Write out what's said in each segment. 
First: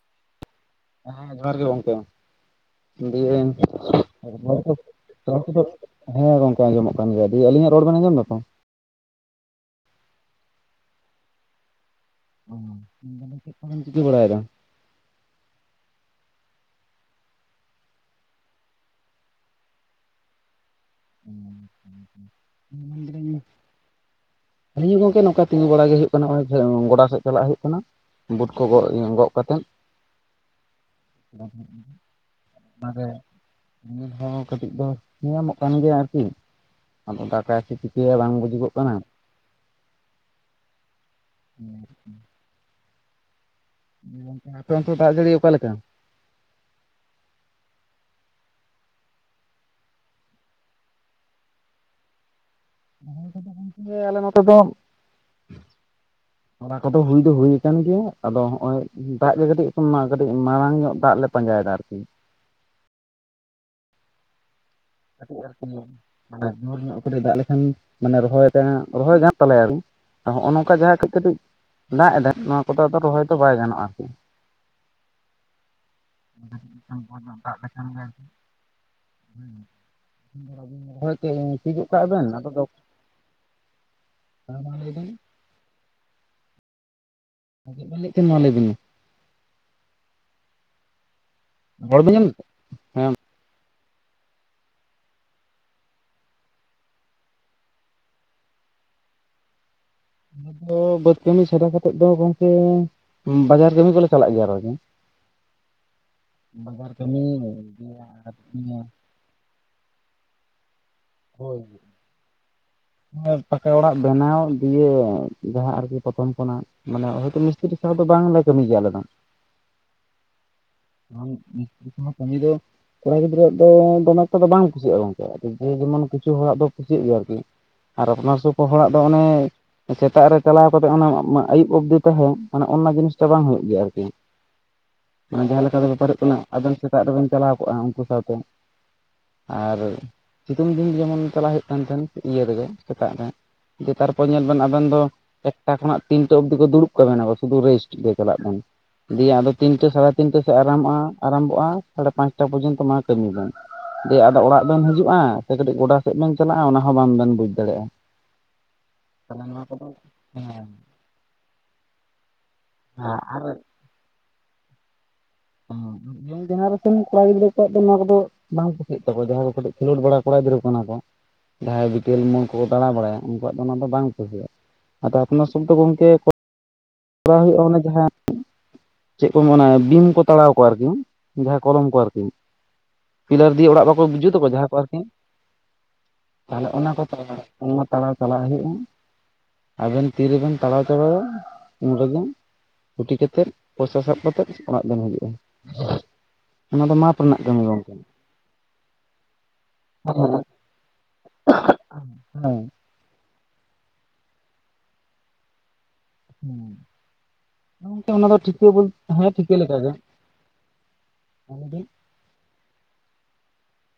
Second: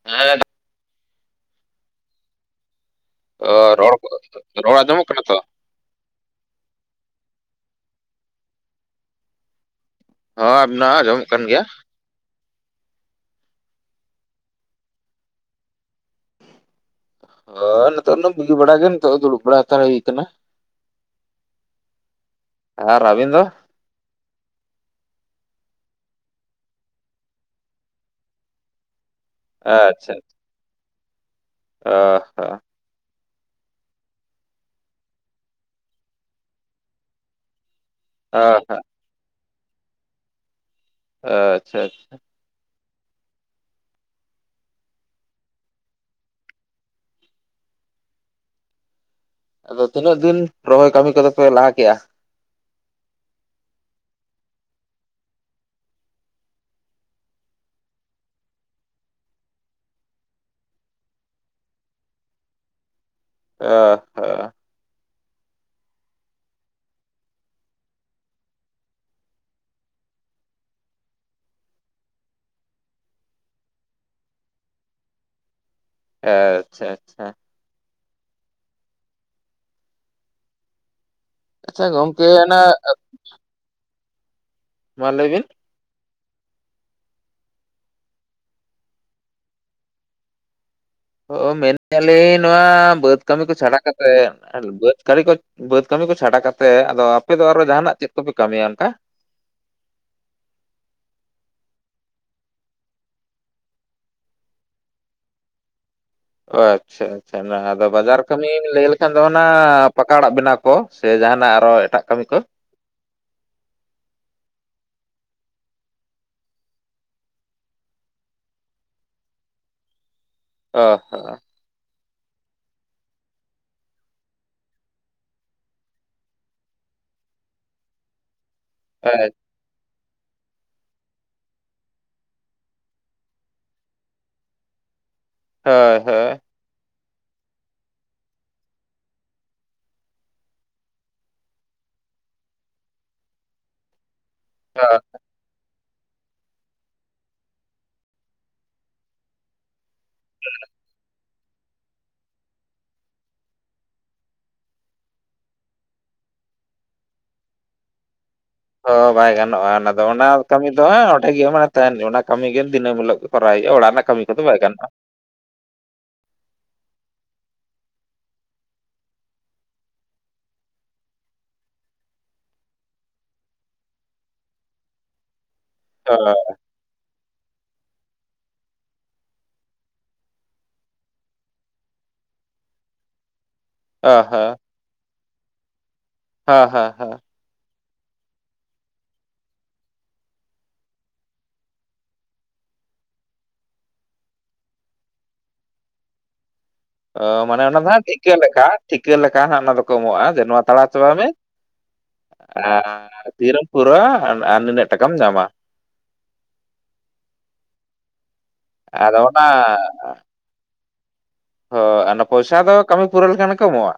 [unintelligible] ᱦᱮᱸ ᱡᱚᱦᱟᱨ ᱜᱮ ᱜᱚᱝᱠᱮ ᱾ ᱫᱤᱭᱮ ᱚ ᱨᱚᱲ ᱠᱚ ᱨᱚᱲ ᱟᱸᱡᱚᱢᱚᱜ [unintelligible] ᱠᱟᱱᱟ ᱛᱚ [unintelligible] ᱦᱮᱸ ᱜᱚᱝᱠᱮ ᱟᱸᱡᱚᱢ ᱠᱟᱱ ᱜᱮᱭᱟ ᱫᱤᱭᱮ ᱟᱞᱤᱧᱟᱜ ᱨᱚᱲ ᱵᱮᱱ ᱟᱸᱡᱚᱢ ᱫᱟ ᱛᱚ? ᱦᱚᱸ ᱟᱵᱤᱱᱟᱜ ᱦᱚ ᱟᱡᱚᱢᱚᱜ ᱠᱟᱱ ᱜᱮᱭᱟ ᱾ ᱩᱢ ᱛᱟᱦᱚᱞᱮ ᱪᱮᱫ ᱠᱚ ᱵᱮᱱ ᱪᱤᱠᱤ ᱵᱟᱲᱟᱭ ᱫᱟ? ᱚ ᱱᱤᱛᱚᱜ ᱱᱮ ᱵᱩᱜᱤ ᱵᱟᱲᱟ ᱜᱮ ᱱᱤᱛᱚᱜ ᱫᱚ ᱫᱩᱲᱩᱵ ᱵᱟᱲᱟ ᱦᱟᱛᱟᱲ ᱦᱩᱭ ᱠᱟᱱᱟ ᱾ ᱟᱨ ᱟᱵᱮᱱ ᱫᱚ? ᱦᱳᱭ ᱜᱚᱝᱠᱮ ᱱᱚᱝᱠᱟ ᱛᱤᱸᱜᱩ ᱵᱟᱲᱟ ᱜᱮ ᱦᱩᱭᱩᱜ ᱠᱟᱱᱟ ᱱᱚᱜ ᱚᱭ ᱜᱚᱰᱟ ᱥᱮᱫ ᱪᱟᱞᱟᱜ ᱦᱩᱭᱩᱜ ᱠᱟᱱᱟ ᱵᱩᱴ ᱠᱚ ᱜᱚᱜ ᱤᱭᱟᱹ ᱜᱚᱜ ᱠᱟᱛᱮᱫ [unintelligible] ᱟᱹ [unintelligible] [unintelligible] [unintelligible] ᱦᱚᱸ ᱠᱟᱹᱴᱤᱡ ᱫᱚ ᱧᱟᱢᱚᱜ ᱠᱟᱱ ᱜᱮᱭᱟ ᱟᱨᱠᱤ ᱟᱫᱚ [unintelligible] ᱪᱮ ᱦᱚᱸ ᱵᱟᱝ ᱚ ᱵᱩᱡᱩᱜᱚᱜ ᱦᱚᱸ ᱠᱟᱱᱟ ᱾ ᱟᱪᱪᱷᱟ-ᱟᱪᱪᱷᱟ ᱟᱯᱮ ᱚᱱᱛᱮ ᱫᱟᱜ ᱡᱟᱹᱲᱤ ᱚᱠᱟᱮᱠᱟ? ᱟᱫᱚ ᱛᱤᱱᱟᱹᱜ ᱫᱤᱱ ᱨᱚᱦᱚᱭ ᱠᱟᱹᱢᱤ ᱠᱚᱫᱚ ᱯᱮ ᱞᱟᱦᱟ ᱠᱮᱜᱼᱟ? ᱨᱚᱦᱚᱭ ᱠᱟᱫᱟᱞᱮ ᱟᱞᱮ ᱱᱚᱛᱮ ᱫᱚ [inaudible] ᱚᱱᱟ ᱠᱚᱫᱚ ᱦᱩᱭ ᱫᱚ ᱦᱩᱭᱟᱠᱟᱱ ᱜᱮᱭᱟ ᱟᱫᱚ ᱦᱚᱸᱜ-ᱚᱭ ᱫᱟᱜ ᱜᱮ ᱠᱟᱹᱴᱤᱡ ᱠᱟᱹᱴᱤᱡ ᱢᱟᱨᱟᱝ ᱧᱚᱜ ᱫᱟᱜ ᱞᱮᱫ ᱯᱟᱸᱡᱟ ᱭᱮᱫᱟ ᱟᱨ ᱠᱤ ᱾ ᱟᱹᱻ ᱠᱟᱹᱴᱤᱡ ᱟᱨᱠᱤ ᱢᱟᱱᱮ ᱡᱩᱨ ᱧᱚᱜ ᱠᱟᱹᱴᱤᱡ ᱫᱟᱜ ᱞᱮᱠᱷᱟᱱ ᱜᱤ ᱢᱟᱱᱮ ᱨᱚᱦᱚᱭ ᱛᱮ ᱦᱟᱜ ᱨᱚᱦᱚᱭ ᱜᱟᱱᱚᱜ ᱛᱟᱞᱮᱭᱟ ᱟᱨ ᱠᱤ ᱾ ᱱᱚᱜᱼᱚ ᱱᱚᱝᱠᱟ ᱡᱟᱦᱟᱸ ᱠᱟᱹᱡ ᱠᱟᱹᱴᱤᱡ ᱫᱟᱜ ᱮᱫᱟ ᱱᱚᱣᱟ ᱠᱚᱫᱚ ᱟᱫᱚ ᱨᱚᱦᱚᱭ ᱫᱚ ᱵᱟᱭ ᱜᱟᱱᱚᱜᱼᱟ ᱟᱨᱠᱤ᱾ [inaudible] ᱟᱪᱪᱷᱟ [unintelligible] ᱫᱟᱜ ᱞᱮᱠᱷᱟᱱ ᱜᱮ [inaudible] ᱦᱩᱸ [unintelligible] ᱦᱚᱭ ᱛᱮᱦᱤᱧ ᱟᱪᱪᱷᱟ ᱜᱚᱢᱠᱮ ᱚᱱᱟ ᱢᱟ [unintelligible] ᱞᱟᱹᱭ ᱵᱤᱱ [unintelligible] ᱚ ᱢᱮᱱᱮᱫ ᱨᱚᱲ ᱵᱮᱱ ᱟᱸᱡᱚᱢ ᱟᱞᱤᱧ ᱮᱫᱟ ᱱᱚᱣᱟ ᱦᱮᱸ ᱵᱟᱹᱫᱽ ᱠᱟᱹᱢᱤ ᱠᱚ ᱪᱷᱟᱲᱟ ᱠᱟᱛᱮᱫ ᱵᱟᱹᱫᱽ ᱠᱟᱹᱲᱤ ᱠᱚ ᱵᱟᱹᱫ ᱠᱟᱹᱢᱤ ᱠᱚ ᱪᱷᱟᱰᱟ ᱠᱟᱛᱮᱫ ᱟᱫᱚ ᱟᱯᱮᱫ ᱫᱚ ᱟᱨᱚ ᱡᱟᱦᱟᱱᱟᱜ ᱪᱮᱫ ᱠᱚᱯᱮ ᱠᱟᱹᱢᱤᱭᱟ ᱚᱱᱠᱟ? ᱟᱫᱚ ᱵᱟᱹᱫᱽ ᱠᱟᱹᱢᱤ ᱪᱷᱟᱰᱟ ᱠᱟᱛᱮᱫ ᱫᱚ ᱜᱚᱝᱠᱮ ᱵᱟᱡᱟᱨ ᱠᱟᱹᱢᱤ ᱠᱚᱞᱮ ᱪᱟᱞᱟᱜ ᱜᱮᱭᱟ ᱟᱨᱠᱤ᱾ [inaudible] ᱚ ᱵᱟᱡᱟᱨ ᱠᱟᱹᱢᱤ ᱟᱪᱪᱷᱟ-ᱟᱪᱪᱷᱟ ᱚᱱᱟ ᱟᱫᱚ ᱵᱟᱡᱟᱨ ᱠᱟᱹᱢᱤᱢ ᱞᱟᱹᱭ ᱞᱮᱠᱷᱟᱱ ᱫᱚ ᱚᱱᱟ ᱯᱟᱠᱟᱲᱟᱜ ᱵᱮᱱᱟᱣ ᱠᱚ? ᱠᱚ ᱥᱮ ᱡᱟᱦᱟᱱᱟᱜ ᱟᱨᱚ ᱮᱴᱟᱜ ᱠᱟᱹᱢᱤ ᱠᱚ? ᱦᱚᱭ ᱯᱟᱠᱟ ᱚᱲᱟᱜ ᱵᱮᱱᱟᱣ ᱫᱤᱭᱮ ᱡᱟᱦᱟᱸ ᱟᱨᱠᱤ ᱯᱚᱨᱛᱷᱚᱢ ᱠᱷᱚᱱᱟᱜ ᱢᱟᱱᱮ ᱦᱚᱭ ᱛᱚ ᱢᱤᱥᱛᱨᱤ ᱥᱟᱶ ᱫᱚ ᱵᱟᱝ ᱞᱮ ᱠᱟᱹᱢᱤ ᱜᱮᱭᱟ ᱟᱞᱮ ᱫᱚ ᱾ ᱚ ᱦᱚᱸ [unintelligible] ᱠᱟᱹᱢᱤ ᱫᱚ ᱠᱚᱲᱟ ᱜᱤᱫᱽᱨᱟᱹᱣᱟᱜ ᱫᱚ [unintelligible] ᱫᱚ ᱵᱟᱝ ᱠᱩᱥᱤᱭᱟᱜᱼᱟ ᱜᱚᱝᱠᱮ ᱡᱮ ᱡᱮᱢᱚᱱ ᱠᱤᱪᱷᱩ ᱦᱚᱲᱟᱜ ᱫᱚ ᱠᱩᱥᱤᱭᱟᱜ ᱜᱮᱭᱟ ᱟᱨᱠᱤ᱾ ᱟᱨ ᱟᱯᱱᱟᱨ ᱥᱩᱯ ᱦᱚᱲᱟᱜ ᱫᱚ ᱚᱱᱮ ᱦᱳᱭ ᱥᱮᱛᱟᱜ ᱨᱮ ᱪᱟᱞᱟᱣ ᱠᱟᱛᱮᱫ ᱚᱱᱟ ᱟᱹᱭᱩᱵ ᱚᱵᱫᱤ ᱛᱟᱦᱮᱸ ᱢᱮ ᱚᱱᱟ ᱡᱤᱱᱤᱥᱴᱟ ᱵᱟᱝ ᱦᱩᱭᱩᱜ ᱜᱮᱭᱟ ᱟᱨᱠᱤ ᱦᱮᱸ ᱡᱟᱦᱟᱸ ᱞᱮᱠᱟ ᱫᱚ ᱦᱳᱭ ᱵᱮᱯᱟᱨ ᱦᱩᱭᱩᱜ ᱦᱳᱭ ᱠᱟᱱᱟ ᱟᱵᱮᱱ ᱥᱮᱛᱟᱜ ᱨᱮᱵᱮᱱ ᱪᱟᱞᱟᱣ ᱠᱚᱜᱼᱟ ᱩᱱᱠᱩ ᱥᱟᱶᱛᱮ ᱟᱨ ᱥᱤᱛᱩᱝ ᱫᱤᱱ ᱡᱮᱢᱚᱱ ᱪᱟᱞᱟᱜ ᱦᱩᱭᱩᱜ ᱠᱟᱱ ᱛᱟᱦᱮᱱ ᱤᱭᱟᱹ ᱨᱮᱜᱮ ᱥᱮᱛᱟᱜ ᱨᱮ ᱵᱮᱯᱟᱨ ᱠᱚ ᱧᱮᱞ ᱵᱮᱱ ᱟᱵᱮᱱ ᱫᱚ ᱮᱠᱴᱟ ᱠᱷᱚᱱᱟᱜ ᱛᱤᱱᱴᱟ ᱚᱵᱫᱤ ᱠᱚ ᱫᱩᱲᱩᱵ ᱠᱟᱵ ᱥᱩᱫᱩ ᱨᱮᱥᱴ ᱜᱮ ᱪᱟᱞᱟᱜ ᱵᱮᱱ ᱫᱮ ᱟᱫᱚ ᱛᱤᱱᱴᱟ ᱥᱟᱲ ᱛᱤᱱᱴᱟ ᱟᱨᱟᱢᱚᱜᱼᱟ ᱟᱨᱟᱢᱵᱚᱜᱼᱟ ᱥᱟᱲᱮ ᱯᱟᱸᱪᱴᱟ ᱯᱚᱨᱡᱚᱱᱛᱚ ᱢᱟ ᱠᱟᱹᱢᱤ ᱵᱮᱱ ᱫᱤᱭᱮ ᱟᱫᱚ ᱚᱲᱟᱜ ᱵᱮᱱ ᱦᱤᱡᱩᱜᱼᱟ ᱥᱮ ᱠᱟᱹᱴᱤᱡ ᱜᱚᱰᱟ ᱥᱮᱫ ᱵᱮᱱ ᱪᱟᱞᱟᱜᱼᱟ ᱚᱱᱟᱦᱚᱸ ᱵᱟᱝ‌ ᱵᱮᱱ ᱵᱩᱡᱽ ᱫᱟᱲᱮᱭᱟᱜᱼᱟ ᱚ ᱵᱟᱭ ᱛᱟᱦᱚᱞᱮ ᱱᱚᱣᱟ ᱜᱟᱱᱚᱜᱼᱟ ᱠᱚᱫᱚ ᱚᱱᱟ ᱫᱚ ᱚᱱᱟ ᱦᱮᱸ ᱠᱟᱹᱢᱤ ᱦᱮᱸ ᱫᱚ ᱚᱸᱰᱮ ᱜᱮ ᱢᱟᱱᱮ ᱛᱟᱦᱮᱱ ᱚᱱᱟ ᱠᱟᱹᱢᱤ ᱜᱮ ᱫᱤᱱᱟᱹᱢ ᱦᱤᱞᱳᱜ ᱜᱮ ᱟᱨ ᱠᱚᱨᱟᱣ ᱦᱩᱭᱩᱜᱼᱟ ᱚᱲᱟᱜ ᱨᱮᱭᱟᱜ ᱠᱟᱹᱢᱤ ᱠᱚᱫᱚ ᱵᱟᱭ ᱜᱟᱱᱚᱜᱼᱟ ᱡᱮᱱᱟᱨᱮᱥᱚᱱ ᱠᱚᱲᱟ ᱜᱤᱫᱽᱨᱟᱹ ᱠᱚᱣᱟᱜ ᱫᱚ ᱱᱚᱣᱟ ᱠᱚᱫᱚ ᱵᱟᱝ ᱠᱩᱥᱤᱜ ᱛᱚᱵᱮ ᱫᱚ [unintelligible] ᱠᱷᱮᱞᱳᱰ ᱵᱟᱲᱟ ᱠᱚᱲᱟ ᱜᱤᱫᱽᱨᱟᱹ ᱠᱟᱱᱟ ᱠᱚ᱾ ᱡᱟᱦᱟᱸᱭ ᱵᱤᱴᱮᱞ ᱢᱚᱞ ᱠᱚ ᱫᱟᱬᱟ ᱵᱟᱲᱟᱭᱟ ᱩᱱᱠᱩᱣᱟᱜ ᱫᱚ ᱚᱱᱟ ᱫᱚ ᱵᱟᱝ ᱠᱩᱥᱤᱭᱟᱹᱜ, ᱟᱫᱚ ᱟᱯᱱᱟᱨ ᱥᱚᱵ ᱫᱚ ᱜᱚᱝ [unintelligible] ᱠᱚᱨᱟᱣ ᱦᱩᱭᱩᱜᱼᱟ ᱚᱱᱮ ᱡᱟᱦᱟᱸ ᱪᱮᱫ ᱠᱚ ᱢᱮᱱᱟ ᱵᱤᱢ ᱠᱚ ᱛᱟᱲᱟᱣ ᱠᱚᱣᱟ ᱟᱨᱠᱤ ᱡᱟᱦᱟᱸ ᱠᱚᱞᱚᱢ ᱠᱚ ᱟᱨᱠᱤ? ᱯᱤᱞᱟᱨ ᱫᱤᱭᱮ ᱚᱲᱟᱜ ᱵᱟᱠᱚ ᱚ ᱵᱩᱡᱩ ᱛᱟᱠᱚᱣᱟ ᱦᱚᱸ ᱡᱟᱦᱟᱸ ᱠᱚ ᱟᱨᱠᱤ [inaudible] ᱛᱟᱦᱚᱞᱮ ᱦᱚᱸ ᱚᱱᱟ ᱦᱚᱸ ᱠᱚ ᱦᱚᱸ [unintelligible] ᱚᱱᱟ ᱛᱟᱲᱟᱣ ᱪᱟᱞᱟᱜ ᱦᱩᱭᱩᱜᱼᱟ ᱟᱵᱮᱱ ᱛᱤᱨᱮᱵᱮᱱ ᱛᱟᱲᱟᱣ ᱪᱟᱵᱟᱭᱟ ᱚᱸᱰᱮ ᱜᱮ ᱦᱩᱴᱤ ᱠᱟᱛᱮᱫ ᱯᱚᱭᱥᱟ ᱥᱟᱵ ᱠᱟᱛᱮᱫ ᱚᱲᱟᱜ ᱫᱚᱢ ᱦᱤᱡᱩᱜᱼᱟ ᱾ ᱚ ᱢᱟᱱᱮ ᱚᱱᱟ ᱫᱚ ᱦᱟᱸᱜ ᱴᱷᱤᱠᱟᱹ ᱞᱮᱠᱟ ᱴᱷᱤᱠᱟᱹ ᱞᱮᱠᱟ ᱦᱟᱸᱜ ᱚᱱᱟ ᱫᱚᱠᱚ ᱮᱢᱚᱜᱼᱟ ᱦᱮᱸ ᱡᱮ ᱱᱚᱣᱟ ᱛᱟᱲᱟᱣ ᱪᱟᱵᱟᱭ ᱢᱮ ᱦᱮᱸ ᱛᱤᱨᱮᱢ ᱯᱩᱨᱟᱹᱣᱟ ᱟᱨ ᱱᱤᱱᱟᱹᱜ ᱴᱟᱠᱟᱢ ᱧᱟᱢᱟ ᱦᱩᱸ ᱦᱮᱸ ᱠᱤ ᱚᱱᱟ ᱫᱚ ᱴᱷᱤᱠᱟᱹ ᱵᱚᱞ ᱟᱫᱚ ᱦᱮᱸ ᱚᱱᱟ ᱴᱷᱤᱠᱟᱹ ᱞᱮᱠᱟᱜᱮ ᱦᱳᱭ ᱟᱨ ᱚᱱᱟ ᱯᱚᱭᱥᱟ ᱫᱚ ᱠᱟᱹᱢᱤ ᱯᱩᱨᱟᱹᱣ ᱞᱮᱱᱠᱷᱟᱱ ᱜᱮᱠᱚ ᱮᱢᱚᱜᱼᱟ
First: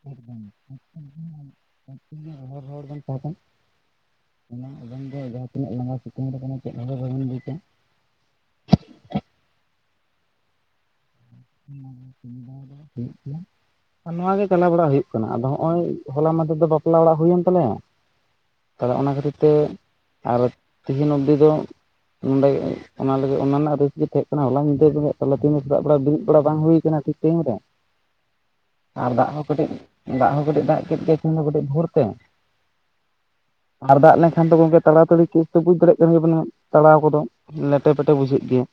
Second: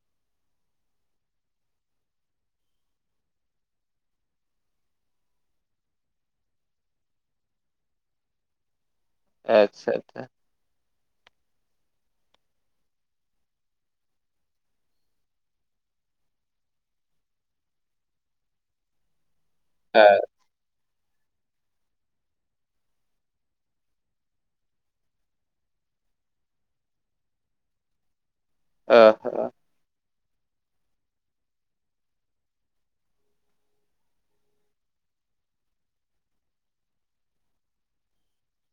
ᱦᱚᱲ ᱦᱚᱲ ᱵᱮᱱ ᱛᱟᱦᱮᱸ ᱠᱟᱱ ᱢᱟᱱᱮ ᱟᱵᱮᱱ ᱫᱚ ᱡᱟᱦᱟᱸ ᱛᱤᱱᱟᱹᱜ ᱞᱟᱸᱜᱟ ᱥᱤᱛᱩᱝ ᱨᱮ ᱠᱟᱱᱟ ᱪᱮᱫ ᱦᱚᱸ ᱵᱟᱵᱚᱱ ᱵᱩᱡᱟ ᱟᱪᱪᱷᱟ ᱟᱪᱪᱷᱟ ᱦᱩᱸ ᱥᱩᱵᱤᱫᱷᱟ ᱫᱚ ᱦᱩᱭᱩᱜ ᱜᱮᱭᱟ ᱟᱨ ᱱᱚᱣᱟ ᱜᱮ ᱪᱟᱞᱟᱣ ᱵᱟᱲᱟ ᱦᱩᱭᱩᱜ ᱠᱟᱱᱟ ᱟᱫᱚ ᱦᱚᱸ ᱚᱭ ᱦᱚᱞᱟ ᱢᱟᱫᱮᱨᱮ ᱫᱚ ᱵᱟᱯᱞᱟ ᱚᱲᱟᱜ ᱦᱩᱭᱮᱱ ᱛᱟᱞᱮᱭᱟ ᱛᱚᱵᱮ ᱚᱱᱟ ᱠᱷᱟᱹᱛᱤᱨ ᱛᱮ ᱦᱮᱸ ᱟᱨ ᱛᱤᱦᱤᱧ ᱚᱵᱽᱫᱤ ᱫᱚ ᱱᱚᱸᱰᱮ ᱚᱱᱟ ᱞᱟᱹᱜᱤᱫ ᱚᱱᱟ ᱨᱮᱱᱟᱜ ᱨᱮᱥ ᱜᱮ ᱛᱟᱦᱮᱸ ᱠᱟᱱᱟ ᱦᱚᱞᱟ ᱧᱤᱫᱟᱹ ᱵᱮᱸᱜᱮᱫ ᱛᱟᱞᱦᱮ ᱛᱤᱦᱤᱧ ᱦᱚᱸ ᱥᱮᱛᱟᱜ ᱵᱮᱲᱟ ᱵᱤᱨᱤᱫ ᱛᱚᱲᱟ ᱵᱟᱝ ᱦᱩᱭ ᱟᱠᱟᱱᱟ ᱴᱷᱤᱠ ᱴᱟᱭᱤᱢ ᱨᱮ ᱟᱨ ᱫᱟᱜ ᱦᱚᱸ ᱠᱟᱹᱴᱤᱡ ᱫᱟᱜ ᱦᱚᱸ ᱠᱟᱹᱴᱤᱡ ᱫᱟᱜ ᱠᱮᱫ ᱜᱮᱭᱟ ᱠᱤᱱ ᱫᱚ ᱠᱟᱹᱴᱤᱡ ᱵᱷᱳᱨ ᱛᱮ ᱟᱨ ᱫᱟᱜ ᱞᱮᱱᱠᱷᱟᱱ ᱫᱚ ᱜᱚᱝᱠᱮ ᱛᱟᱲᱟ ᱛᱟᱹᱲᱤ ᱠᱤᱥ ᱠᱚ ᱵᱩᱡ ᱫᱟᱲᱮᱭᱟᱜ ᱠᱟᱱ ᱜᱮᱭᱟᱵᱮᱱ ᱛᱟᱲᱟᱣ ᱠᱚᱫᱚ ᱞᱮᱴᱮ ᱯᱮᱴᱮ ᱵᱩᱡᱷᱟᱹᱜ ᱜᱮᱭᱟ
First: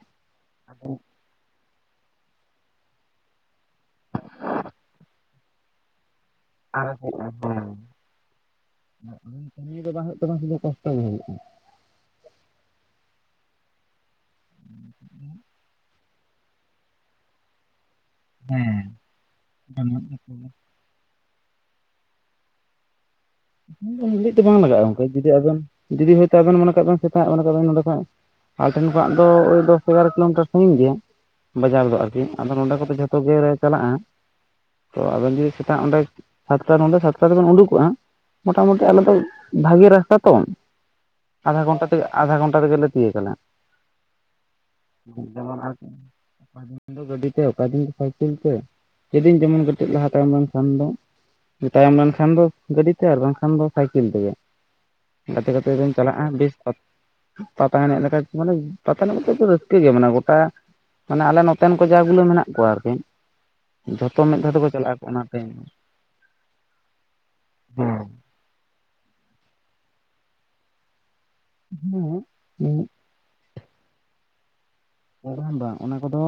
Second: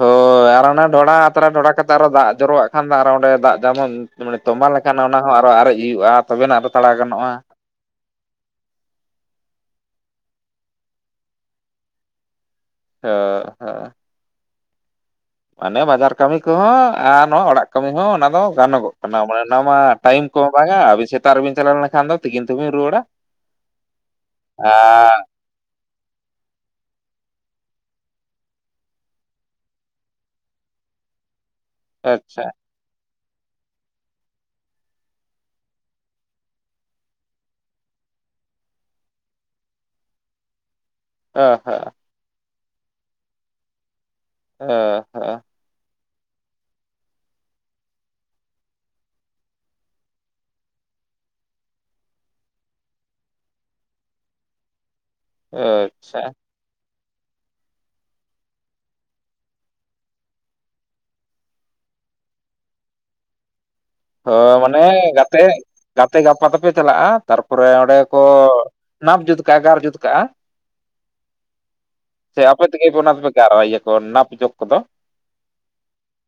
ᱦᱳᱭ ᱟᱨ ᱚᱱᱟ ᱰᱷᱚᱰᱟ ᱟᱛᱨᱟ ᱰᱷᱚᱰᱟ ᱠᱟᱛᱮ ᱟᱨᱚ ᱫᱟᱜ ᱡᱚᱨᱚᱣᱟᱜ ᱠᱷᱟᱱ ᱫᱚ ᱚᱸᱰᱮ ᱫᱟᱜ ᱡᱮᱢᱚᱱ ᱢᱟᱱᱮ ᱛᱚᱢᱵᱟ ᱞᱮᱠᱷᱟᱱ ᱚᱱᱟ ᱦᱚᱸ ᱟᱨᱚ ᱟᱨᱮᱡ ᱦᱩᱭᱩᱜᱼᱟ ᱛᱚᱵᱮᱱᱟᱜ ᱟᱨᱚ ᱟᱨ ᱛᱟᱲᱟᱣ ᱜᱟᱱᱚᱜᱼᱟ ᱦᱮᱸ ᱠᱟᱹᱢᱤ ᱫᱚ ᱵᱟᱝ ᱦᱩᱭᱩᱜ ᱛᱟᱢᱟ ᱥᱩᱫᱷᱩ ᱠᱚᱥᱴᱚ ᱜᱮ ᱦᱩᱭᱩᱜᱼᱟ [unintelligible] ᱦᱮᱸ ᱢᱟᱱᱮ ᱵᱟᱡᱟᱨ ᱠᱟᱹᱢᱤ ᱠᱚᱦᱚᱸ ᱟᱨ ᱱᱚᱣᱟ ᱚᱲᱟᱜ ᱠᱟᱹᱢᱤ ᱦᱚᱸ ᱚᱱᱟ ᱜᱟᱱᱚᱜᱚᱜ ᱠᱟᱱᱟ ᱢᱟᱱᱮ ᱚᱱᱟ ᱢᱟ ᱴᱟᱭᱤᱢ ᱠᱚ ᱵᱟᱝᱟ ᱟᱹᱵᱤᱱ ᱥᱮᱛᱟᱜ ᱨᱮᱵᱤᱱ ᱪᱟᱞᱟᱣ ᱞᱮᱱᱠᱷᱟᱱ ᱫᱚ ᱛᱤᱠᱤᱱ ᱛᱮᱵᱤᱱ ᱨᱩᱣᱟᱹᱲᱟ ᱤᱥᱤᱱ ᱫᱚ ᱩᱱ ᱜᱷᱟᱹᱲᱤᱡ ᱫᱚ ᱵᱟᱝ ᱞᱟᱜᱟᱜᱼᱟ ᱜᱚᱝᱠᱮ ᱟᱨ ᱡᱩᱫᱤ ᱟᱵᱮᱱ ᱡᱩᱫᱤ ᱦᱚᱭᱛᱳ ᱟᱵᱮᱱ ᱢᱚᱱ ᱠᱟᱜ ᱵᱮᱱ ᱥᱮᱛᱟᱜ ᱢᱚᱱᱮ ᱠᱟᱜ ᱵᱮᱱ ᱱᱚᱰᱮ ᱠᱷᱚᱡ ᱟᱞᱮ ᱴᱷᱮᱱ ᱠᱷᱱᱟᱜ ᱫᱚᱭ ᱫᱚᱥ ᱮᱜᱟᱨᱚ ᱠᱤᱞᱳᱢᱤᱴᱟᱨ ᱥᱟᱺᱜᱤᱧ ᱜᱮᱭᱟ ᱵᱟᱡᱟᱨ ᱫᱚ ᱟᱨᱠᱤ ᱟᱪᱪᱷᱟ ᱟᱫᱚ ᱱᱚᱰᱮ ᱠᱚᱫᱚ ᱡᱚᱛᱚ ᱡᱚᱛᱚ ᱜᱮᱞᱮ ᱪᱟᱞᱟᱜᱼᱟ ᱛᱚ ᱟᱵᱮᱱ ᱡᱩᱫᱤ ᱥᱮᱛᱟᱜ ᱚᱸᱰᱮ ᱥᱟᱛᱴᱟ ᱱᱚᱰᱮ ᱥᱟᱛᱴᱟ ᱛᱮᱵᱮᱱ ᱩᱰᱩᱠᱚᱜᱼᱟ ᱢᱚᱴᱟᱢᱩᱴᱤ ᱟᱞᱮ ᱫᱚ ᱵᱷᱟᱜᱮ ᱨᱟᱥᱛᱟ ᱛᱚ ᱟᱫᱷᱟ ᱜᱷᱚᱱᱴᱟ ᱛᱮᱜᱮ ᱟᱫᱷᱟ ᱜᱷᱚᱱᱴᱟ ᱛᱮᱜᱮᱞᱮ ᱛᱤᱭᱚᱜ ᱠᱟᱞᱮ ᱦᱟᱸᱜ ᱚ ᱡᱮᱢᱚᱱ ᱟᱥ ᱚᱠᱟ ᱫᱤᱱ ᱫᱚ ᱜᱟᱹᱰᱤ ᱛᱮ ᱚᱠᱟ ᱫᱤᱱ ᱫᱚ ᱥᱟᱭᱠᱮᱞ ᱛᱮ ᱥᱮᱫᱤᱱ ᱡᱮᱢᱚᱱ ᱠᱟᱴᱤᱡ ᱞᱟᱦᱟ ᱛᱟᱭᱚᱢ ᱞᱮᱱᱠᱷᱟᱱ ᱫᱚ ᱛᱟᱭᱚᱢ ᱞᱮᱱᱠᱷᱟᱱ ᱫᱚ ᱜᱟᱹᱰᱤ ᱟᱨ ᱵᱟᱝᱠᱷᱟᱱ ᱫᱚ ᱥᱟᱭᱠᱮᱞ ᱛᱮᱜᱮ ᱜᱟᱛᱮ ᱜᱟᱛᱮ ᱵᱚᱱ ᱟᱪᱪᱷᱟ ᱪᱟᱞᱟᱜᱼᱟ ᱵᱮᱥ ᱯᱟᱛᱟ ᱮᱡᱮᱡ ᱞᱮᱠᱷᱟᱡ ᱢᱟᱱᱮ ᱯᱟᱛᱟ ᱮᱱᱮᱡᱛ ᱨᱟᱹᱥᱠᱟᱹ ᱜᱮᱭᱟ ᱢᱟᱱᱮ ᱜᱚᱴᱟ ᱢᱟᱱᱮ ᱟᱞᱮ ᱱᱚᱛᱮᱱ ᱠᱚ ᱡᱟ ᱜᱩᱞᱟᱹ ᱢᱮᱱᱟᱜ ᱠᱚᱣᱟ ᱟᱨᱠᱤ ᱡᱷᱚᱛᱚ ᱢᱤᱫ ᱫᱷᱟᱣ ᱦᱳᱭ ᱛᱮᱠᱚ ᱢᱟᱱᱮ ᱪᱟᱞᱟᱜ ᱟᱠᱚ ᱚᱱᱟᱛᱮ ᱜᱟᱛᱮ ᱜᱟᱛᱮ ᱜᱟᱯᱟ ᱛᱮᱯᱮ ᱪᱟᱞᱟᱜᱼᱟ ᱛᱟᱨᱯᱚᱨᱮ ᱨᱮ᱾ ᱚᱸᱰᱮ ᱠᱚ ᱱᱟᱯ ᱡᱩᱛ ᱠᱟᱜᱼᱟ ᱜᱟᱨ ᱡᱩᱛ ᱠᱟᱜᱼᱟ ᱥᱮ ᱟᱯᱮ ᱛᱮᱜᱮ ᱦᱮᱸ ᱚᱱᱟ ᱫᱚᱯᱮ ᱜᱟᱨᱟᱣᱭᱟ ᱠᱚ ᱱᱟᱯ ᱡᱚᱜ ᱠᱚᱫᱚ ᱵᱟᱝ ᱵᱟᱝ ᱚᱱᱟ ᱠᱚᱫᱚ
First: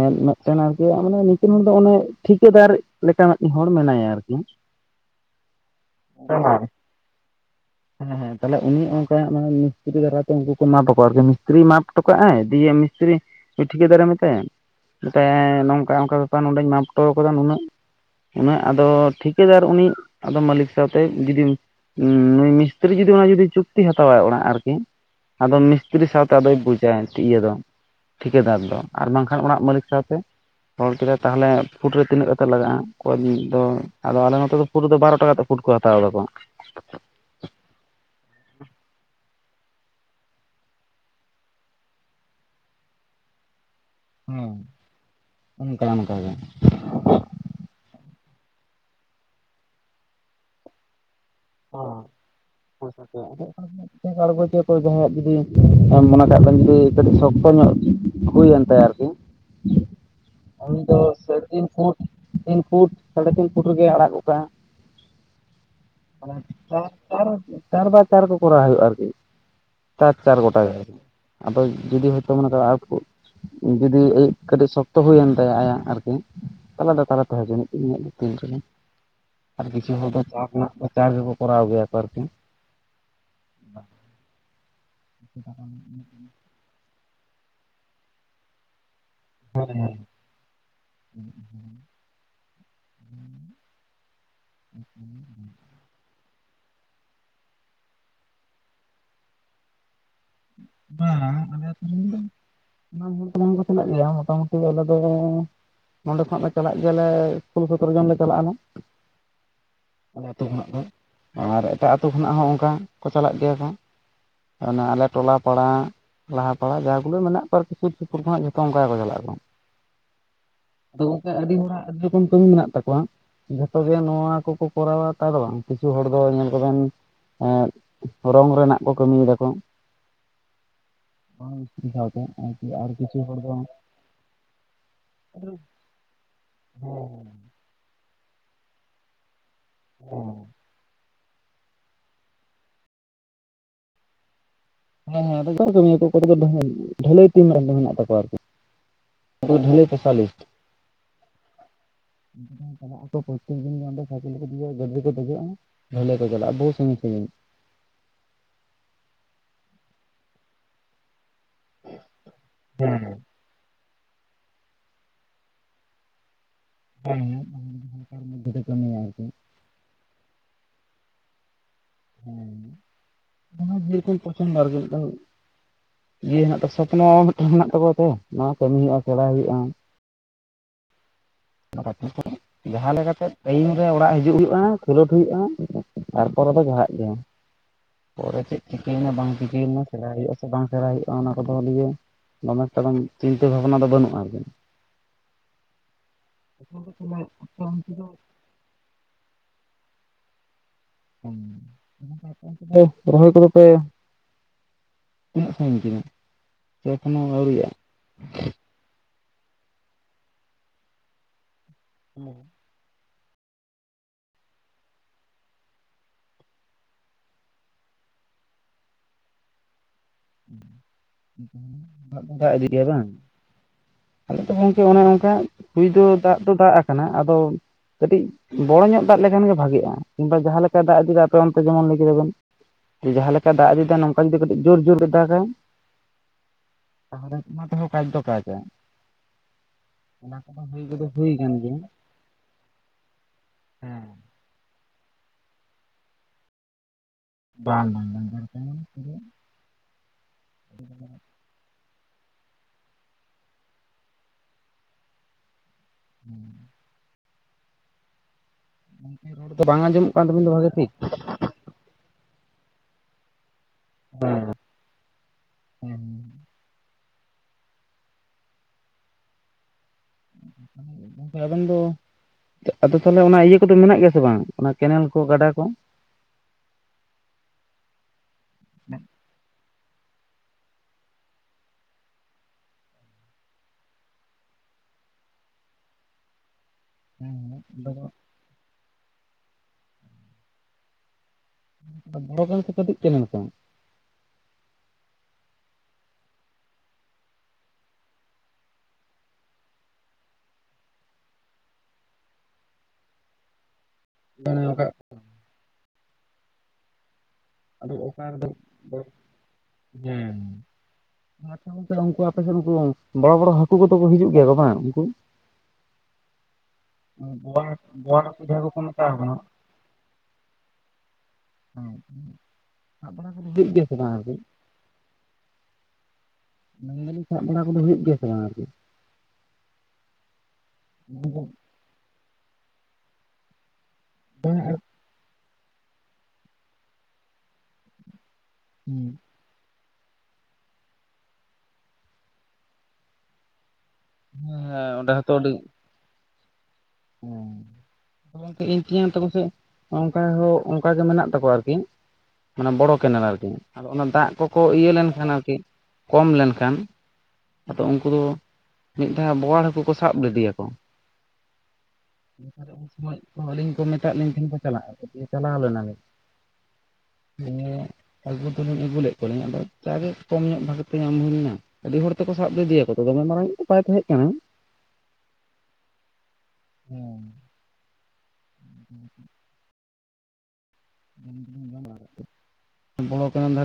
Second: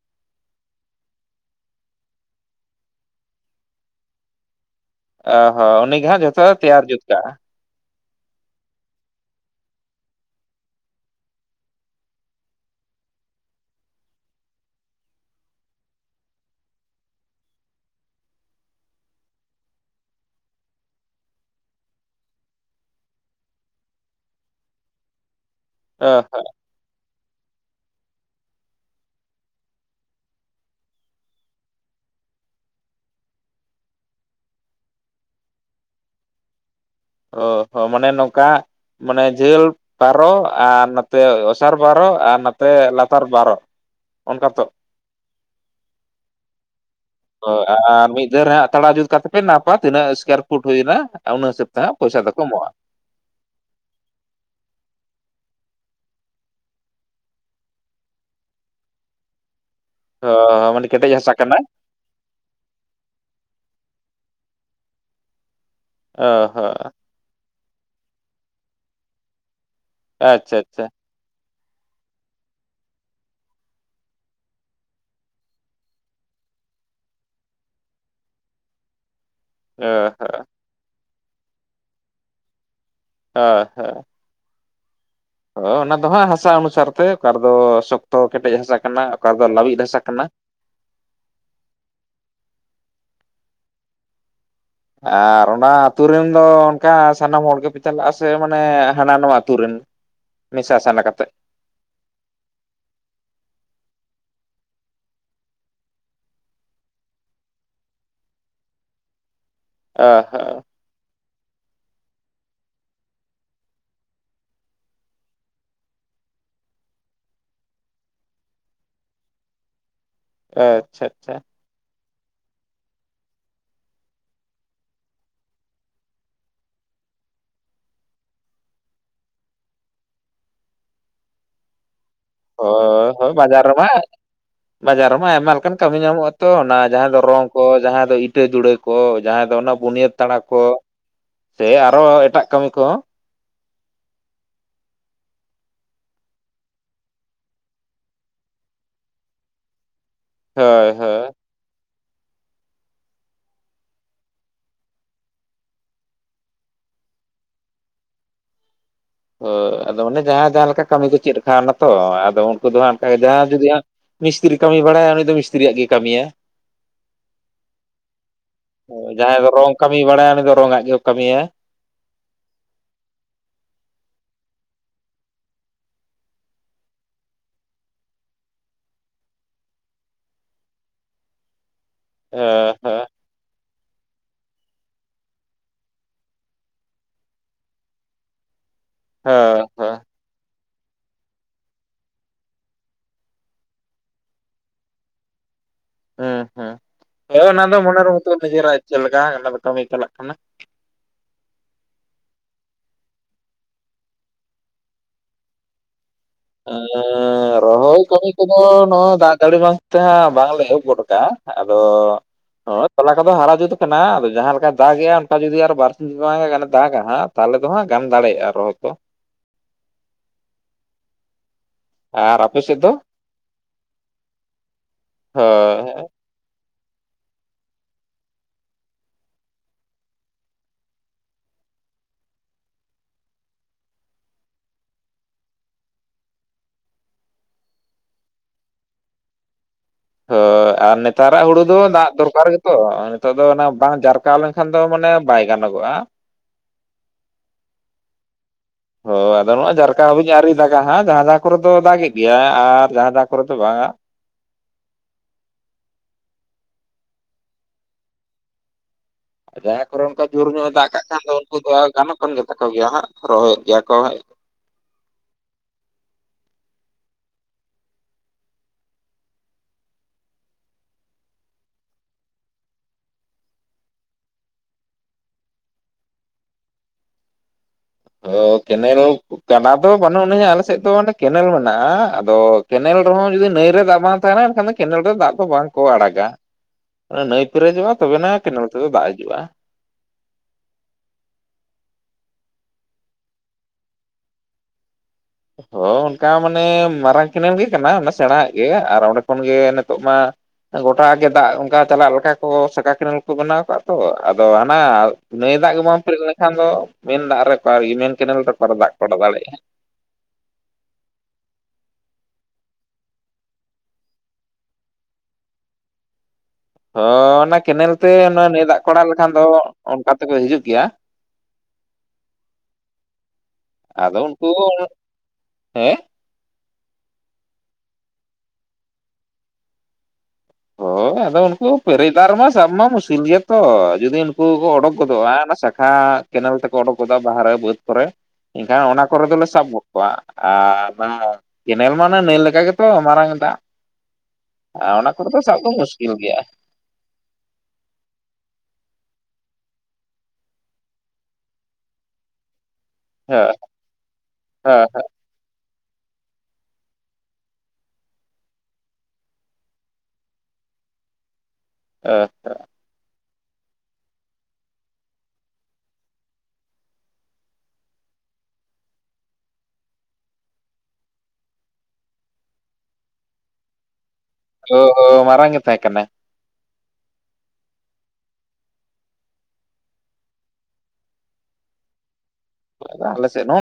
ᱮᱸ ᱢᱤᱫᱴᱮᱱ ᱟᱨᱠᱤ ᱢᱟᱱᱮ ᱱᱠᱟᱹᱱ ᱦᱚᱲ ᱫᱚ ᱚᱱᱮ ᱴᱷᱤᱠᱟᱹᱫᱟᱨ ᱞᱮᱠᱟᱱᱟᱜ ᱦᱚᱲ ᱢᱮᱱᱟᱭᱟ ᱟᱨᱠᱤ ᱚ ᱦᱚ ᱩᱱᱤ ᱜᱮ ᱦᱟᱸᱜ ᱡᱚᱛᱚ ᱦᱮᱸ ᱛᱮᱭᱟᱨ ᱡᱩᱛ ᱠᱟᱜᱼᱟ ᱦᱮᱸ ᱦᱮᱸ ᱛᱟᱞᱦᱮ ᱩᱱᱤ ᱚᱱᱠᱟ ᱢᱟᱱᱮ ᱢᱤᱥᱛᱨᱤ ᱫᱟᱨᱟᱭᱛᱮ ᱩᱱᱠᱩ ᱠᱚ ᱢᱟᱯ ᱟᱠᱚᱣᱟ ᱟᱨᱠᱤ ᱢᱤᱥᱛᱨᱤ ᱢᱟᱯ ᱦᱚᱴᱚ ᱠᱟᱜᱼᱟᱭ ᱫᱤᱭᱮ ᱢᱤᱥᱛᱨᱤ ᱴᱷᱤᱠᱟᱹᱫᱟᱨᱮ ᱢᱮᱛᱟᱭᱟ ᱢᱮᱛᱟᱭᱟ ᱱᱚᱝᱠᱟ ᱚᱝᱠᱟ ᱵᱮᱯᱟᱨ ᱱᱚᱸᱰᱮᱧ ᱢᱟᱯ ᱦᱚᱴᱚᱣᱟᱟᱠᱟᱫᱟ ᱱᱩᱱᱟᱹᱜ ᱤᱱᱟᱹᱜ ᱟᱫᱚ ᱴᱷᱤᱠᱟᱹᱫᱟᱨ ᱩᱱᱤ ᱟᱫᱚ ᱢᱟᱹᱞᱤᱠ ᱥᱟᱶᱛᱮ ᱡᱩᱫᱤᱢ ᱩᱸᱻ ᱱᱩᱭ ᱢᱤᱥᱛᱨᱤ ᱡᱩᱫᱤ ᱚᱱᱟ ᱡᱩᱫᱤ ᱪᱩᱠᱛᱤ ᱦᱟᱛᱟᱣᱟᱭ ᱚᱲᱟᱜ ᱟᱨᱠᱤ ᱟᱫᱚ ᱢᱤᱥ ᱪᱤᱞᱤ ᱚ ᱥᱟᱶᱛᱮ ᱦᱚᱸ ᱟᱫᱚᱭ ᱵᱩᱡᱟᱭ ᱤᱭᱟᱹ ᱫᱚ ᱴᱷᱤᱠᱟᱹᱫᱟᱨ ᱫᱚ ᱟᱨ ᱵᱟᱝᱠᱷᱟᱱ ᱚᱲᱟᱜ ᱢᱟᱹᱞᱤᱠ ᱥᱟᱶᱛᱮ ᱨᱚᱲ ᱠᱮᱫᱟ ᱛᱟᱦᱞᱮ ᱯᱷᱩᱴ ᱨᱮ ᱛᱤᱱᱟᱹᱜ ᱠᱟᱛᱮ ᱞᱟᱜᱟᱜᱼᱟ ᱚᱠᱚᱭ ᱫᱚ ᱟᱫᱚ ᱟᱞᱮ ᱱᱚᱛᱮ ᱫᱚ ᱯᱩ ᱫᱚ ᱵᱟᱨᱚ ᱴᱟᱠᱟ ᱠᱟᱛᱮ ᱯᱷᱩᱴᱠᱚ ᱦᱟᱛᱟᱣ ᱮᱫᱟᱠᱚ ᱚ ᱦᱚᱸ ᱢᱟᱱᱮ ᱱᱚᱝᱠᱟ ᱢᱟᱱᱮ ᱡᱷᱟᱹᱞ ᱵᱟᱨᱚ ᱟᱨ ᱱᱚᱛᱮ ᱚᱥᱟᱨ ᱵᱟᱨᱚ ᱟᱨ ᱱᱚᱛᱮ ᱞᱟᱛᱟᱨ ᱵᱟᱨᱚ ᱦᱮᱸ ᱚᱱᱠᱟ ᱛᱚ ᱚᱱᱠᱟ ᱚᱱᱠᱟᱜᱮ ᱟᱨ ᱢᱤᱫ ᱫᱚ ᱨᱮ ᱦᱟᱜ ᱛᱟᱲᱟ ᱡᱩᱛ ᱠᱟᱛᱮ ᱯᱮ ᱱᱟᱯᱟ ᱛᱤᱱᱟᱹᱜ ᱥᱠᱚᱭᱟᱨ ᱯᱷᱩᱴ ᱦᱩᱭᱱᱟ ᱟᱨ ᱚᱱᱟ ᱦᱤᱥᱟᱹᱵ ᱛᱮᱦ ᱯᱚᱭᱥᱟ ᱫᱚᱠᱚ ᱮᱢᱚᱜᱼᱟ ᱲᱜᱠᱚ ᱡᱟᱦᱟᱸᱭᱟᱜ ᱡᱩᱫᱤ ᱮᱢ ᱢᱚᱱᱮ ᱠᱟᱜ ᱛᱟᱭ ᱡᱩᱤ ᱠᱟᱹᱴᱤᱡ ᱥᱚᱠᱛᱚ ᱧᱚᱜ ᱦᱩᱭᱮᱱ ᱛᱟᱭᱟ ᱟᱨᱠᱤ ᱚ ᱩᱱᱤ ᱢᱟᱱᱮ ᱫᱚ ᱠᱮᱴᱮᱡ ᱦᱟᱥᱟ ᱠᱟᱱᱟ ᱛᱤᱱ ᱯᱷᱩᱴ ᱛᱤᱱ ᱯᱷᱩᱴ ᱥᱟᱲᱮ ᱛᱤᱱ ᱯᱷᱩᱴ ᱨᱮᱜᱮ ᱟᱲᱟᱜ ᱠᱟᱜᱼᱟ ᱚ ᱦᱚᱸ ᱪᱟᱨ ᱵᱟᱭ ᱪᱟᱨ ᱠᱚ ᱠᱚᱨᱟᱣ ᱦᱩᱭᱩᱜᱼᱟ ᱟᱨᱠᱤ ᱪᱟᱨ ᱪᱟᱨ ᱟᱪᱪᱷᱟ ᱜᱚᱴᱟ ᱟᱪᱪᱷᱟ ᱡᱟᱭᱜᱟ ᱟᱫᱚ ᱡᱩᱫᱤ ᱦᱚᱭᱛᱳ ᱢᱟᱱᱮ ᱡᱩᱫᱤᱭ ᱠᱟᱹᱴᱤᱡ ᱥᱚᱠᱛᱚ ᱦᱩᱭᱮᱱ ᱛᱟᱭᱟ ᱟᱭᱟᱜ ᱟᱨᱠᱤ ᱛᱟᱞᱟ ᱫᱚ ᱛᱟᱞᱟᱛᱮ ᱦᱤᱡᱩᱜ ᱢᱤᱫ ᱫᱚ ᱛᱤᱱ ᱡᱚᱱ [inaudible] ᱟᱨ ᱠᱤᱪᱷᱩ ᱦᱚᱲ ᱫᱚ ᱦᱚᱸ ᱪᱟᱥ ᱨᱮᱱᱟᱜ ᱫᱚ ᱪᱟᱥ ᱜᱮᱠᱚ ᱠᱚᱨᱟᱣ ᱜᱮᱭᱟ ᱠᱚ ᱟᱨᱠᱤ ᱦᱮᱸ ᱦᱮᱸ ᱦ ᱚᱱᱟ ᱫᱚ ᱦᱟᱸᱜ ᱦᱟᱥᱟ ᱚᱱᱩᱥᱟᱨ ᱛᱮ ᱚᱠᱟᱫᱚ ᱥᱚᱠᱛᱚ ᱠᱮᱴᱮᱡ ᱦᱟᱥᱟ ᱠᱟᱱᱟ ᱚᱠᱟ ᱨᱮᱫᱚ ᱞᱟᱹᱵᱤᱫ ᱦᱟᱥᱟ ᱠᱟᱱᱟ [unintelligible] [inaudible] ᱟᱨ ᱚᱱᱟ ᱟᱹᱛᱩ ᱨᱮᱱ ᱫᱚ ᱚᱱᱠᱟ ᱥᱟᱱᱟᱢ ᱦᱚᱲ ᱜᱮᱯᱮ ᱪᱟᱞᱟᱜᱼᱟ ᱥᱮ ᱢᱟᱱᱮ ᱦᱟᱱᱟ ᱱᱚᱣᱟ ᱟᱹᱛᱩ ᱨᱮᱱ [inaudible] ᱠᱟᱛᱮᱜ [inaudible] [inaudible] ᱚᱱᱟ ᱫᱚ ᱢᱮᱱᱟᱜ ᱜᱮᱭᱟ ᱢᱚᱴᱟᱢᱩᱴᱤ ᱟᱞᱮ ᱫᱚ ᱱᱚᱰᱮ ᱠᱷᱚᱱᱟᱜ ᱞᱮ ᱪᱟᱞᱟᱜ ᱜᱮᱭᱟᱞᱮ ᱥᱳᱞᱳ ᱥᱳᱚᱛᱨᱳ ᱡᱚᱱ ᱞᱮ ᱪᱟᱞᱟᱜᱼᱟ ᱚ ᱟᱞᱮ ᱟᱹᱛᱩ ᱦᱚᱸ ᱠᱷᱚᱱᱟᱜ ᱫᱚ ᱚᱱᱟ ᱮᱴᱟᱜ ᱟᱹᱛᱩᱳ ᱠᱷᱚᱱᱟᱜ ᱦᱚᱸ ᱚᱱᱠᱟ ᱠᱚ ᱪᱟᱞᱟᱜ ᱜᱮᱭᱟ ᱠᱚ ᱚᱱᱟ ᱟᱞᱮ ᱴᱚᱞᱟ ᱯᱟᱲᱟ ᱞᱟᱦᱟ ᱯᱟᱲᱟ ᱡᱟ ᱜᱩᱞᱳ ᱢᱮᱱᱟᱜ ᱠᱚᱣᱟ ᱟᱨᱠᱤ ᱥᱩᱨ ᱥᱩᱯᱩᱨ ᱠᱷᱚᱱᱟᱜ ᱡᱷᱚᱛᱚ ᱚᱱᱠᱟ ᱜᱮᱠᱚ ᱪᱟᱞᱟᱜ ᱟᱠᱚ [inaudible] ᱟᱫᱚ ᱜᱚᱢᱠᱮ ᱟᱪᱪᱷᱟ ᱟᱹᱰᱤ ᱦᱚᱲᱟᱜ ᱟᱹᱰᱤ ᱨᱚᱠᱚᱢ ᱠᱟᱹᱢᱤ ᱢᱮᱱᱟᱜ ᱛᱟᱠᱚᱣᱟ ᱡᱷᱚᱛᱚ ᱜᱮ ᱱᱚᱣᱟ ᱠᱚᱠᱚ ᱠᱚᱨᱟᱣᱟ ᱛᱟ ᱫᱚ ᱵᱟᱝ ᱠᱤᱪᱷᱩ ᱦᱚᱲ ᱫᱚ ᱧᱮᱞ ᱠᱚᱵᱮᱱ ᱨᱚᱝ ᱨᱮᱱᱟᱜ ᱠᱚ ᱠᱟᱹᱢᱤᱭ ᱫᱟᱠᱚ [unintelligible] ᱦᱚ ᱟᱨ ᱠᱤᱪᱷᱩ ᱦᱚ ᱦᱚᱲ ᱫᱚ ᱵᱟᱡᱟᱨ ᱢᱟ ᱵᱟᱡᱟᱨ ᱨᱮᱢᱟ ᱟᱭᱢᱟ ᱞᱮᱠᱟᱱ ᱠᱟᱹᱢᱤ ᱧᱟᱢᱚᱜ ᱟᱛᱚ ᱚᱱᱟ ᱡᱟᱦᱟᱸ ᱫᱚ ᱨᱚᱝ ᱡᱟᱦᱟᱸᱭ ᱫᱚ ᱤᱴᱟᱹᱫᱩᱲᱟᱹ ᱠᱚ ᱡᱟᱦᱟᱸᱭ ᱫᱚ ᱩᱱᱟᱜ ᱵᱩᱱᱤᱭᱟᱹᱫ ᱛᱟᱲᱟ ᱠᱚ ᱥᱮ ᱟᱨᱚ ᱮᱴᱟᱜ ᱠᱟᱹᱢᱤ ᱠᱚ ᱦᱮᱸ ᱦᱮᱸ ᱟᱫᱚ ᱠᱟᱹᱢᱤᱭᱟ ᱠᱚ ᱚᱭ ᱫᱚ ᱰᱷᱟᱹᱞᱟᱹᱭ ᱴᱤᱢ ᱨᱮᱱ ᱫᱚ ᱢᱮᱱᱟᱜ ᱛᱟᱠᱚᱣᱟ ᱟᱨᱠᱤ ᱵᱷᱟᱹᱞᱟᱹᱭ ᱯᱮᱥᱟᱞᱤᱥᱴ ᱦᱳᱭ ᱦᱳᱭ ᱯᱨᱚᱛᱛᱮᱠ ᱫᱤᱱ ᱜᱮ ᱚᱰᱮ ᱥᱟᱭᱠᱮᱞ ᱠᱚ ᱫᱮᱡᱚᱜᱼᱟ ᱜᱟᱹᱰᱤ ᱠᱚ ᱫᱮᱡᱚᱜᱼᱟ ᱵᱷᱟᱹᱞᱟᱹᱭ ᱠᱚ ᱪᱟᱞᱟᱜᱼᱟ ᱵᱚᱦᱩ ᱥᱟᱺᱜᱤᱧ ᱥᱟᱺᱜᱤᱧ ᱦᱳᱭ ᱟᱫᱚ ᱚᱱᱮ ᱡᱟᱦᱟᱸᱭ ᱡᱟᱦᱟᱸᱮ ᱞᱮᱠᱟ ᱠᱟᱹᱢᱤ ᱠᱚ ᱪᱮᱫᱠᱟᱣᱱᱟ ᱛᱚ ᱟᱫᱚ ᱩᱱᱠᱩ ᱫᱚ ᱦᱟᱸᱜ ᱚᱱᱠᱟ ᱡᱟᱦᱟᱸᱭ ᱡᱩᱫᱤ ᱦᱟᱸᱜ ᱢᱤᱥᱛᱤᱨᱤ ᱠᱟᱹᱢᱤ ᱵᱟᱲᱟᱭᱟ ᱩᱱᱤ ᱫᱚ ᱢᱤᱥᱛᱤᱨᱤᱭᱟᱜ ᱜᱮᱭ ᱠᱟᱹᱢᱤᱭᱟ ᱦᱮᱸ ᱚᱠᱟ ᱢᱚᱫᱽᱫᱷᱮ ᱨᱮ ᱠᱟᱹᱢᱤᱭᱟ ᱟᱨᱠᱤ ᱡᱟᱦᱟᱸᱭ ᱫᱚ ᱨᱚᱝ ᱠᱟᱹᱢᱤᱭ ᱵᱟᱲᱟᱭᱟ ᱩᱱᱤ ᱫᱚ ᱨᱚᱝ ᱟᱜ ᱜᱮᱭ ᱠᱟᱹᱢᱤᱭᱟ ᱦᱮᱸ ᱡᱮᱨᱚᱠᱚᱢ ᱯᱚᱪᱷᱚᱱᱫᱚ ᱟᱨᱠᱤ ᱡᱤᱭᱟᱹ ᱦᱮᱱᱟᱜ ᱛᱚ ᱥᱚᱯᱱᱚ ᱢᱤᱴ ᱦᱮᱱᱟᱜ ᱛᱟᱠᱚᱣᱟ ᱱᱚᱣᱟ ᱠᱟᱹᱢᱤ ᱦᱩᱭᱩᱜᱼᱟ ᱠᱚᱨᱟᱣ ᱦᱩᱭᱩᱜᱼᱟ [inaudible] ᱮ ᱡᱟᱦᱟᱸ ᱞᱮᱠᱟ ᱠᱟᱛᱮ ᱴᱟᱭᱤᱢ ᱨᱮ ᱚᱲᱟᱜ ᱦᱤᱡᱩᱜ ᱦᱩᱭᱩᱜᱼᱟ ᱠᱷᱮᱞᱳᱰ ᱦᱩᱭᱩᱜᱼᱟ ᱛᱟᱨᱯᱚᱨᱮ ᱫᱚ ᱡᱟᱦᱟᱜ ᱜᱮ ᱯᱚᱨᱮ ᱪᱮᱫ ᱪᱤᱠᱟᱹᱭᱮᱱᱟ ᱵᱟᱝ ᱦᱳᱭ ᱪᱤᱠᱟᱹᱭᱮᱱᱟ ᱦᱳᱭ ᱥᱮᱬᱟᱭ ᱦᱩᱭᱩᱜᱼᱟ ᱥᱮ ᱵᱟᱝ ᱥᱮᱬᱟᱭ ᱦᱩᱭᱩᱜᱼᱟ ᱚᱱᱟ ᱠᱚᱫᱚ ᱞᱤᱭᱮ ᱫᱚᱢᱮ [unintelligible] ᱪᱤᱱᱛᱟᱹ ᱵᱷᱟᱵᱱᱟ ᱫᱚ ᱵᱟᱹᱱᱩᱜᱼᱟ ᱟᱨᱠᱤ ᱦᱮᱸ ᱦᱮᱸ ᱦᱳᱭ ᱚᱱᱟ ᱫᱚ ᱢᱚᱱᱮᱨ ᱢᱚᱛᱚ ᱱᱤᱡᱮᱨᱟᱜ ᱪᱮᱫ ᱞᱮᱠᱟ ᱚᱱᱟ ᱫᱚ ᱠᱟᱹᱢᱤ ᱪᱟᱞᱟᱜ ᱠᱟᱱᱟ [unintelligible] ᱨᱚᱦᱚᱭ ᱠᱚᱫᱚ ᱯᱮ ᱛᱤᱱᱟᱜ [unintelligible] ᱨᱚᱦᱚᱭ ᱠᱟᱹᱢᱤ ᱠᱚᱫᱚ ᱱᱚᱜᱚᱭ ᱫᱟᱜ ᱡᱟᱹᱲᱤ ᱵᱟᱝ ᱛᱮ ᱦᱟᱜ ᱵᱟᱝᱞᱮ ᱮᱦᱚᱵ ᱜᱚᱫ ᱠᱟᱜᱼᱟ ᱟᱫᱚ ᱛᱚᱞᱟ ᱠᱚᱫᱚ ᱦᱟᱨᱟ ᱡᱩᱛ ᱠᱟᱱᱟ ᱟᱫᱚ ᱡᱟᱦᱟᱸ ᱞᱮᱠᱟ ᱫᱟᱜᱮᱼᱟ ᱚᱱᱠᱟ ᱡᱩᱫᱤ ᱟᱨ ᱵᱟᱨᱥᱤᱧ [unintelligible] ᱵᱟᱝ ᱫᱟᱜᱟ ᱦᱟᱸᱜ ᱛᱟᱦᱚᱞᱮ ᱫᱚ ᱦᱟᱸᱜ ᱜᱟᱱ ᱫᱟᱲᱮᱭᱟᱜᱼᱟ ᱨᱚᱦᱚᱭ ᱛᱚ [inaudible] ᱟᱜᱚᱸ ᱟᱨ ᱫᱟᱜ ᱟᱯᱮ ᱤᱫᱤᱭ ᱥᱮᱫ ᱜᱮᱭᱟ ᱫᱚ ᱵᱟᱝ ᱟᱞᱮ ᱛᱚ ᱜᱚᱝᱠᱮ ᱚᱱᱮ ᱚᱱᱠᱟ ᱦᱳᱭ ᱦᱩᱭ ᱫᱚ ᱫᱟᱜ ᱫᱚ ᱫᱟᱜ ᱟᱠᱟᱱᱟ ᱟᱫᱚ ᱠᱟᱹᱴᱤᱡ ᱵᱚᱲᱚ ᱧᱚᱜ ᱫᱟᱜ ᱞᱮᱠᱷᱟᱱ ᱜᱮ ᱵᱷᱟᱜᱤᱜᱼᱟ ᱠᱤᱝᱵᱟ ᱡᱟᱦᱟᱸ ᱞᱮᱠᱟ ᱫᱟᱜ ᱤᱫᱤ ᱫᱟ ᱟᱯᱮ ᱚᱱᱛᱮ ᱡᱮᱢᱚᱱ ᱞᱟᱹᱭ ᱠᱮᱫᱟ ᱵᱮᱱ ᱡᱟᱦᱟᱸ ᱞᱮᱠᱟ ᱫᱟᱜ ᱡᱩᱫᱤ ᱱᱚᱝᱠᱟ ᱡᱩᱫᱤ ᱠᱟᱹᱴᱤᱡ ᱡᱳᱨ ᱡᱳᱨ [unintelligible] [unintelligible] ᱚᱱᱟ ᱛᱮᱦᱚᱸ ᱠᱟᱡ ᱫᱚ ᱠᱟᱡᱟ ᱚᱱᱟ ᱦᱳ ᱠᱚᱫᱚ ᱦᱩᱭ ᱟᱨ ᱠᱚᱫᱚ ᱦᱩᱭ ᱱᱮᱛᱟᱨᱟᱜ ᱠᱟᱱ ᱦᱩᱲᱩ ᱜᱮᱭᱟ ᱫᱚ ᱫᱟᱜ ᱫᱚᱨᱠᱟᱨ ᱜᱮᱛᱚ ᱱᱤᱛᱚᱜ ᱫᱚ ᱚᱱᱟ ᱵᱟᱝ ᱦᱮᱸ ᱡᱟᱨᱠᱟ ᱠᱷᱟᱱ ᱫᱚ ᱢᱚᱱᱮ ᱵᱟᱭ ᱜᱟᱱᱚᱜᱚᱜᱼᱟ ᱵᱟᱝ ᱵᱟᱝ ᱵᱟᱝ ᱜᱚᱝᱠᱮ ᱦᱳ ᱟᱫᱚ [unintelligible] ᱟᱹᱣᱨᱤ ᱫᱟᱜᱟ ᱦᱟᱜ ᱡᱟᱦᱟᱸ ᱠᱚᱨᱮ ᱫᱚ ᱫᱟᱜᱮ ᱜᱮᱭᱟ ᱟᱨ ᱡᱟᱦᱟᱸ ᱫᱟᱜ ᱠᱚᱨᱮ ᱫᱚ ᱵᱟᱝ-ᱟ ᱦᱮᱸ ᱨᱚᱲ ᱫᱚ ᱵᱟᱝ ᱡᱟᱦᱟᱸ ᱠᱚᱨᱮ ᱟᱸᱡᱚᱢᱚᱜ ᱚᱱᱠᱟ ᱠᱟᱱ ᱛᱟᱵᱤᱱ ᱡᱳᱨ ᱫᱚ ᱧᱚᱜ ᱵᱷᱟᱜᱮ ᱮ ᱫᱟᱜ ᱴᱷᱤᱠ ᱠᱟᱜ ᱠᱷᱟᱱ ᱫᱚ ᱩᱱᱠᱩ ᱫᱚ ᱜᱟᱱᱚᱜ ᱠᱟᱱ ᱜᱮᱛᱟ ᱠᱚ ᱜᱮᱭᱟ ᱦᱟᱸᱜ ᱨᱚᱦᱚᱭᱮᱫ ᱜᱮᱭᱟ ᱠᱚ ᱦᱟᱸᱜ ᱦᱮᱸ [unintelligible] ᱫᱚ ᱟᱫᱚ ᱛᱟᱦᱚᱞᱮ ᱚᱱᱟ ᱤᱭᱟᱹ ᱠᱚᱫᱚ ᱢᱮᱱᱟᱜ ᱜᱮᱭᱟ ᱥᱮ ᱵᱟᱝ ᱚᱱᱟ ᱠᱮᱱᱮᱞ ᱠᱚ ᱜᱟᱰᱟ ᱠᱚ ᱚ ᱠᱮᱱᱮᱞ ᱦᱮᱸ ᱠᱟᱸᱰᱟ ᱫᱚ ᱵᱟᱹᱱᱩᱜ ᱟᱹᱱᱤᱡ ᱟᱞᱮ ᱥᱮᱫ ᱫᱚ ᱚᱸᱰᱮ ᱠᱮᱱᱮᱞ ᱢᱮᱱᱟᱜᱼᱟ ᱟᱫᱚ ᱠᱮᱱᱮᱞ ᱨᱮᱦᱚᱸ ᱡᱩᱫᱤ ᱱᱟᱹᱭ ᱨᱮ ᱫᱟᱜ ᱵᱟᱝ ᱛᱟᱦᱮᱱᱟ ᱮᱱᱠᱷᱟᱱ ᱫᱚ ᱠᱮᱱᱮᱞ ᱨᱮ ᱫᱟᱜ ᱫᱚ ᱵᱟᱝ ᱠᱚ ᱟᱲᱟᱜᱟ ᱦᱮᱸ ᱱᱟᱹᱭ ᱯᱮᱨᱮᱡᱚᱜᱼᱟ ᱛᱚᱵᱮᱱᱟ ᱠᱮᱱᱮᱞ ᱛᱮᱫᱚ ᱫᱟᱜ ᱦᱤᱡᱩᱜᱼᱟ ᱜᱚᱲᱚᱛᱮ ᱠᱟᱹᱴᱤᱡ ᱛᱮ [unintelligible] ᱦᱳᱭ ᱚᱱᱠᱟ ᱢᱟᱱᱮ ᱢᱟᱨᱟᱝ ᱠᱮᱱᱮᱞ ᱜᱮ ᱠᱟᱱᱟ ᱥᱮᱬᱟ ᱟᱜ ᱜᱮ ᱟᱨ ᱚᱸᱰᱮ ᱠᱷᱚᱱᱜᱮ ᱱᱤᱛᱚᱜ ᱢᱟ ᱜᱚᱴᱟ ᱜᱮ ᱫᱟᱜ ᱚᱱᱠᱟ ᱪᱟᱞᱟᱜ ᱞᱮᱠᱟ ᱠᱚ ᱥᱟᱠᱟ ᱠᱮᱱᱮᱞ ᱠᱚ ᱵᱮᱱᱟᱣ ᱠᱟᱜ ᱛᱚ ᱟᱫᱚ ᱚᱱᱮ ᱦᱟᱱᱟ ᱚᱱᱠᱟ ᱱᱟᱹᱭ ᱫᱟᱜ ᱜᱮ ᱵᱟᱢ ᱯᱮᱨᱮᱫ ᱞᱮᱱᱠᱷᱟᱱ ᱫᱚ ᱢᱮᱱ ᱫᱟᱜ ᱨᱮ ᱟᱫᱚ [unintelligible] ᱚᱠᱟ ᱠᱮᱱᱮᱞ ᱨᱮᱫᱚ ᱵᱚᱲᱚ ᱨᱮ [inaudible] ᱦᱮᱸ ᱟᱪᱪᱷᱟ ᱜᱚᱝᱠᱮ ᱩᱱᱠᱩ ᱟᱯᱮ ᱥᱮᱫ ᱩᱱᱠᱩ ᱵᱚᱲᱚ ᱵᱚᱲᱚ ᱦᱟᱹᱠᱩ ᱠᱚᱫᱚ ᱠᱚ ᱦᱤᱡᱩᱜ ᱜᱮᱭᱟ ᱠᱚ ᱵᱟᱝ ᱩᱱᱠᱩ [inaudible] ᱦᱚ ᱚᱱᱟ ᱵᱚᱣᱟᱲ ᱠᱮᱱᱮᱞ ᱛᱮ ᱵᱚᱣᱟᱲ ᱦᱟᱹᱠᱩ ᱱᱟᱹᱭ ᱡᱟᱦᱟᱸ ᱠᱚᱠᱚ ᱫᱟᱜ ᱠᱚ ᱢᱮᱛᱟ ᱟᱲᱟᱜ ᱞᱮᱠᱷᱟᱱ ᱠᱟᱱᱟ ᱫᱚ ᱚᱱᱠᱟ ᱛᱮᱠᱚ ᱦᱤᱡᱩᱜ ᱜᱮᱭᱟ ᱦᱮᱸ [unintelligible] ᱦᱳᱭᱳᱜ ᱜᱮᱭᱟ ᱥᱮ ᱵᱟᱝ ᱟᱫᱚ ᱟᱨᱠᱤ ᱩᱱᱠᱩ ᱦᱮᱸ ᱢᱮᱱ ᱛᱟᱞᱤᱧ ᱥᱟᱵ ᱵᱟᱲᱟ ᱠᱚᱫᱚ ᱦᱩᱭᱩᱜ ᱜᱮᱭᱟ ᱥᱮ ᱵᱟᱝ ᱟᱨᱠᱤ ᱦᱳᱭ ᱟᱫᱚ ᱱᱩᱠᱩ ᱯᱮᱨᱮᱡ ᱫᱟᱜ ᱨᱮ ᱢᱟ ᱥᱟᱵ ᱢᱟ ᱢᱩᱥᱠᱤᱞ ᱜᱮᱭᱟ ᱛᱚ, ᱡᱩᱫᱤ ᱱᱩᱠᱩ ᱠᱚ ᱚᱰᱚᱠ ᱠᱚᱫᱚ ᱟᱨ ᱚᱱᱟ ᱥᱟᱠᱷᱟ ᱠᱮᱱᱮᱞ ᱛᱮᱠᱚ ᱚᱰᱚᱠ ᱜᱚᱫᱚᱜ, ᱵᱟᱦᱨᱮ ᱵᱟᱹᱫᱽ ᱠᱚᱨᱮ ᱮᱱᱠᱷᱟᱱ ᱚᱱᱟ ᱦᱮᱸ ᱠᱚᱨᱮ ᱫᱚᱞᱮ ᱥᱟᱵ [unintelligible] ᱟᱨ ᱚᱱᱟ ᱠᱮᱱᱮᱞ ᱢᱟᱱᱮ ᱱᱟᱹᱭ ᱞᱮᱠᱟ ᱜᱮᱛᱚ ᱢᱟᱨᱟᱝ ᱫᱟᱜ ᱦᱮᱸ ᱚᱱᱟ ᱦᱮᱸ ᱚᱸᱰᱮ ᱠᱚᱨᱮ ᱟᱹᱰᱤ ᱥᱟᱵ ᱠᱚ ᱢᱩᱥᱠᱤᱞ ᱜᱮᱭᱟ᱾ ᱦᱮᱸ ᱚᱱᱛᱮ ᱤᱧ ᱛᱮᱭᱟᱝ ᱛᱟᱠᱚ ᱥᱮᱜ ᱚᱱᱠᱟ ᱦᱚᱸ ᱚᱱᱠᱟᱜᱮ ᱢᱮᱱᱟᱜ ᱛᱟᱠᱚᱣᱟ ᱟᱨᱠᱤ ᱢᱟᱱᱮ ᱵᱚᱲᱚ ᱠᱮᱱᱮᱞ ᱟᱨᱠᱤ ᱦᱮᱸ ᱚᱱᱟ ᱫᱟᱜ ᱠᱚᱠᱚ ᱦᱮᱸ ᱤᱭᱟᱹ ᱦᱮᱸ ᱞᱮᱱᱠᱷᱟᱱ ᱟᱨᱠᱤ ᱠᱚᱢ ᱞᱮᱱᱠᱷᱟᱱ ᱟᱫᱚ ᱩᱱᱠᱩ ᱫᱚ ᱢᱤᱫ ᱫᱷᱟᱣ ᱵᱳᱚᱣᱟᱲ ᱦᱟᱹᱠᱩ ᱠᱚ ᱥᱟᱵ ᱞᱮᱫᱮᱭᱟ ᱠᱚ ᱚ ᱩᱱ ᱥᱚᱢᱚᱭ ᱠᱚ ᱟᱹᱞᱤᱧ ᱠᱚ ᱢᱮᱛᱟᱜ ᱞᱤᱧ ᱛᱟᱦᱮᱱ ᱠᱚ ᱪᱟᱞᱟᱜᱼᱟ ᱪᱟᱞᱟᱣ ᱞᱮᱱᱟᱞᱤᱧ [unintelligible] ᱟᱹᱜᱩ ᱫᱚᱞᱤᱧ ᱟᱹᱜᱩ ᱞᱮᱫ ᱠᱚᱣᱟᱞᱤᱧ ᱟᱫᱚ ᱡᱟᱜᱮ ᱠᱚᱢ ᱧᱚᱜ ᱵᱷᱟᱜ ᱛᱮ ᱧᱟᱢ ᱦᱩᱭ ᱞᱮᱱᱟ ᱟᱹᱰᱤ ᱦᱚᱲ ᱛᱮᱠᱚ ᱥᱟᱵ ᱞᱮᱫᱮᱭᱟ ᱠᱚ ᱫᱚᱢᱮ ᱢᱟᱨᱟᱝᱤᱡ ᱫᱚ ᱵᱟᱭ ᱛᱟᱦᱮᱸ ᱠᱟᱱᱟ ᱚ ᱢᱟᱨᱟᱝ ᱜᱮ ᱛᱟᱦᱮ ᱠᱟᱱᱟᱭ ᱦᱮᱸ ᱦᱮᱸ ᱡᱚᱢ ᱧᱩ ᱵᱟᱜ ᱟᱞᱮ ᱥᱮᱫ ᱦᱚᱸ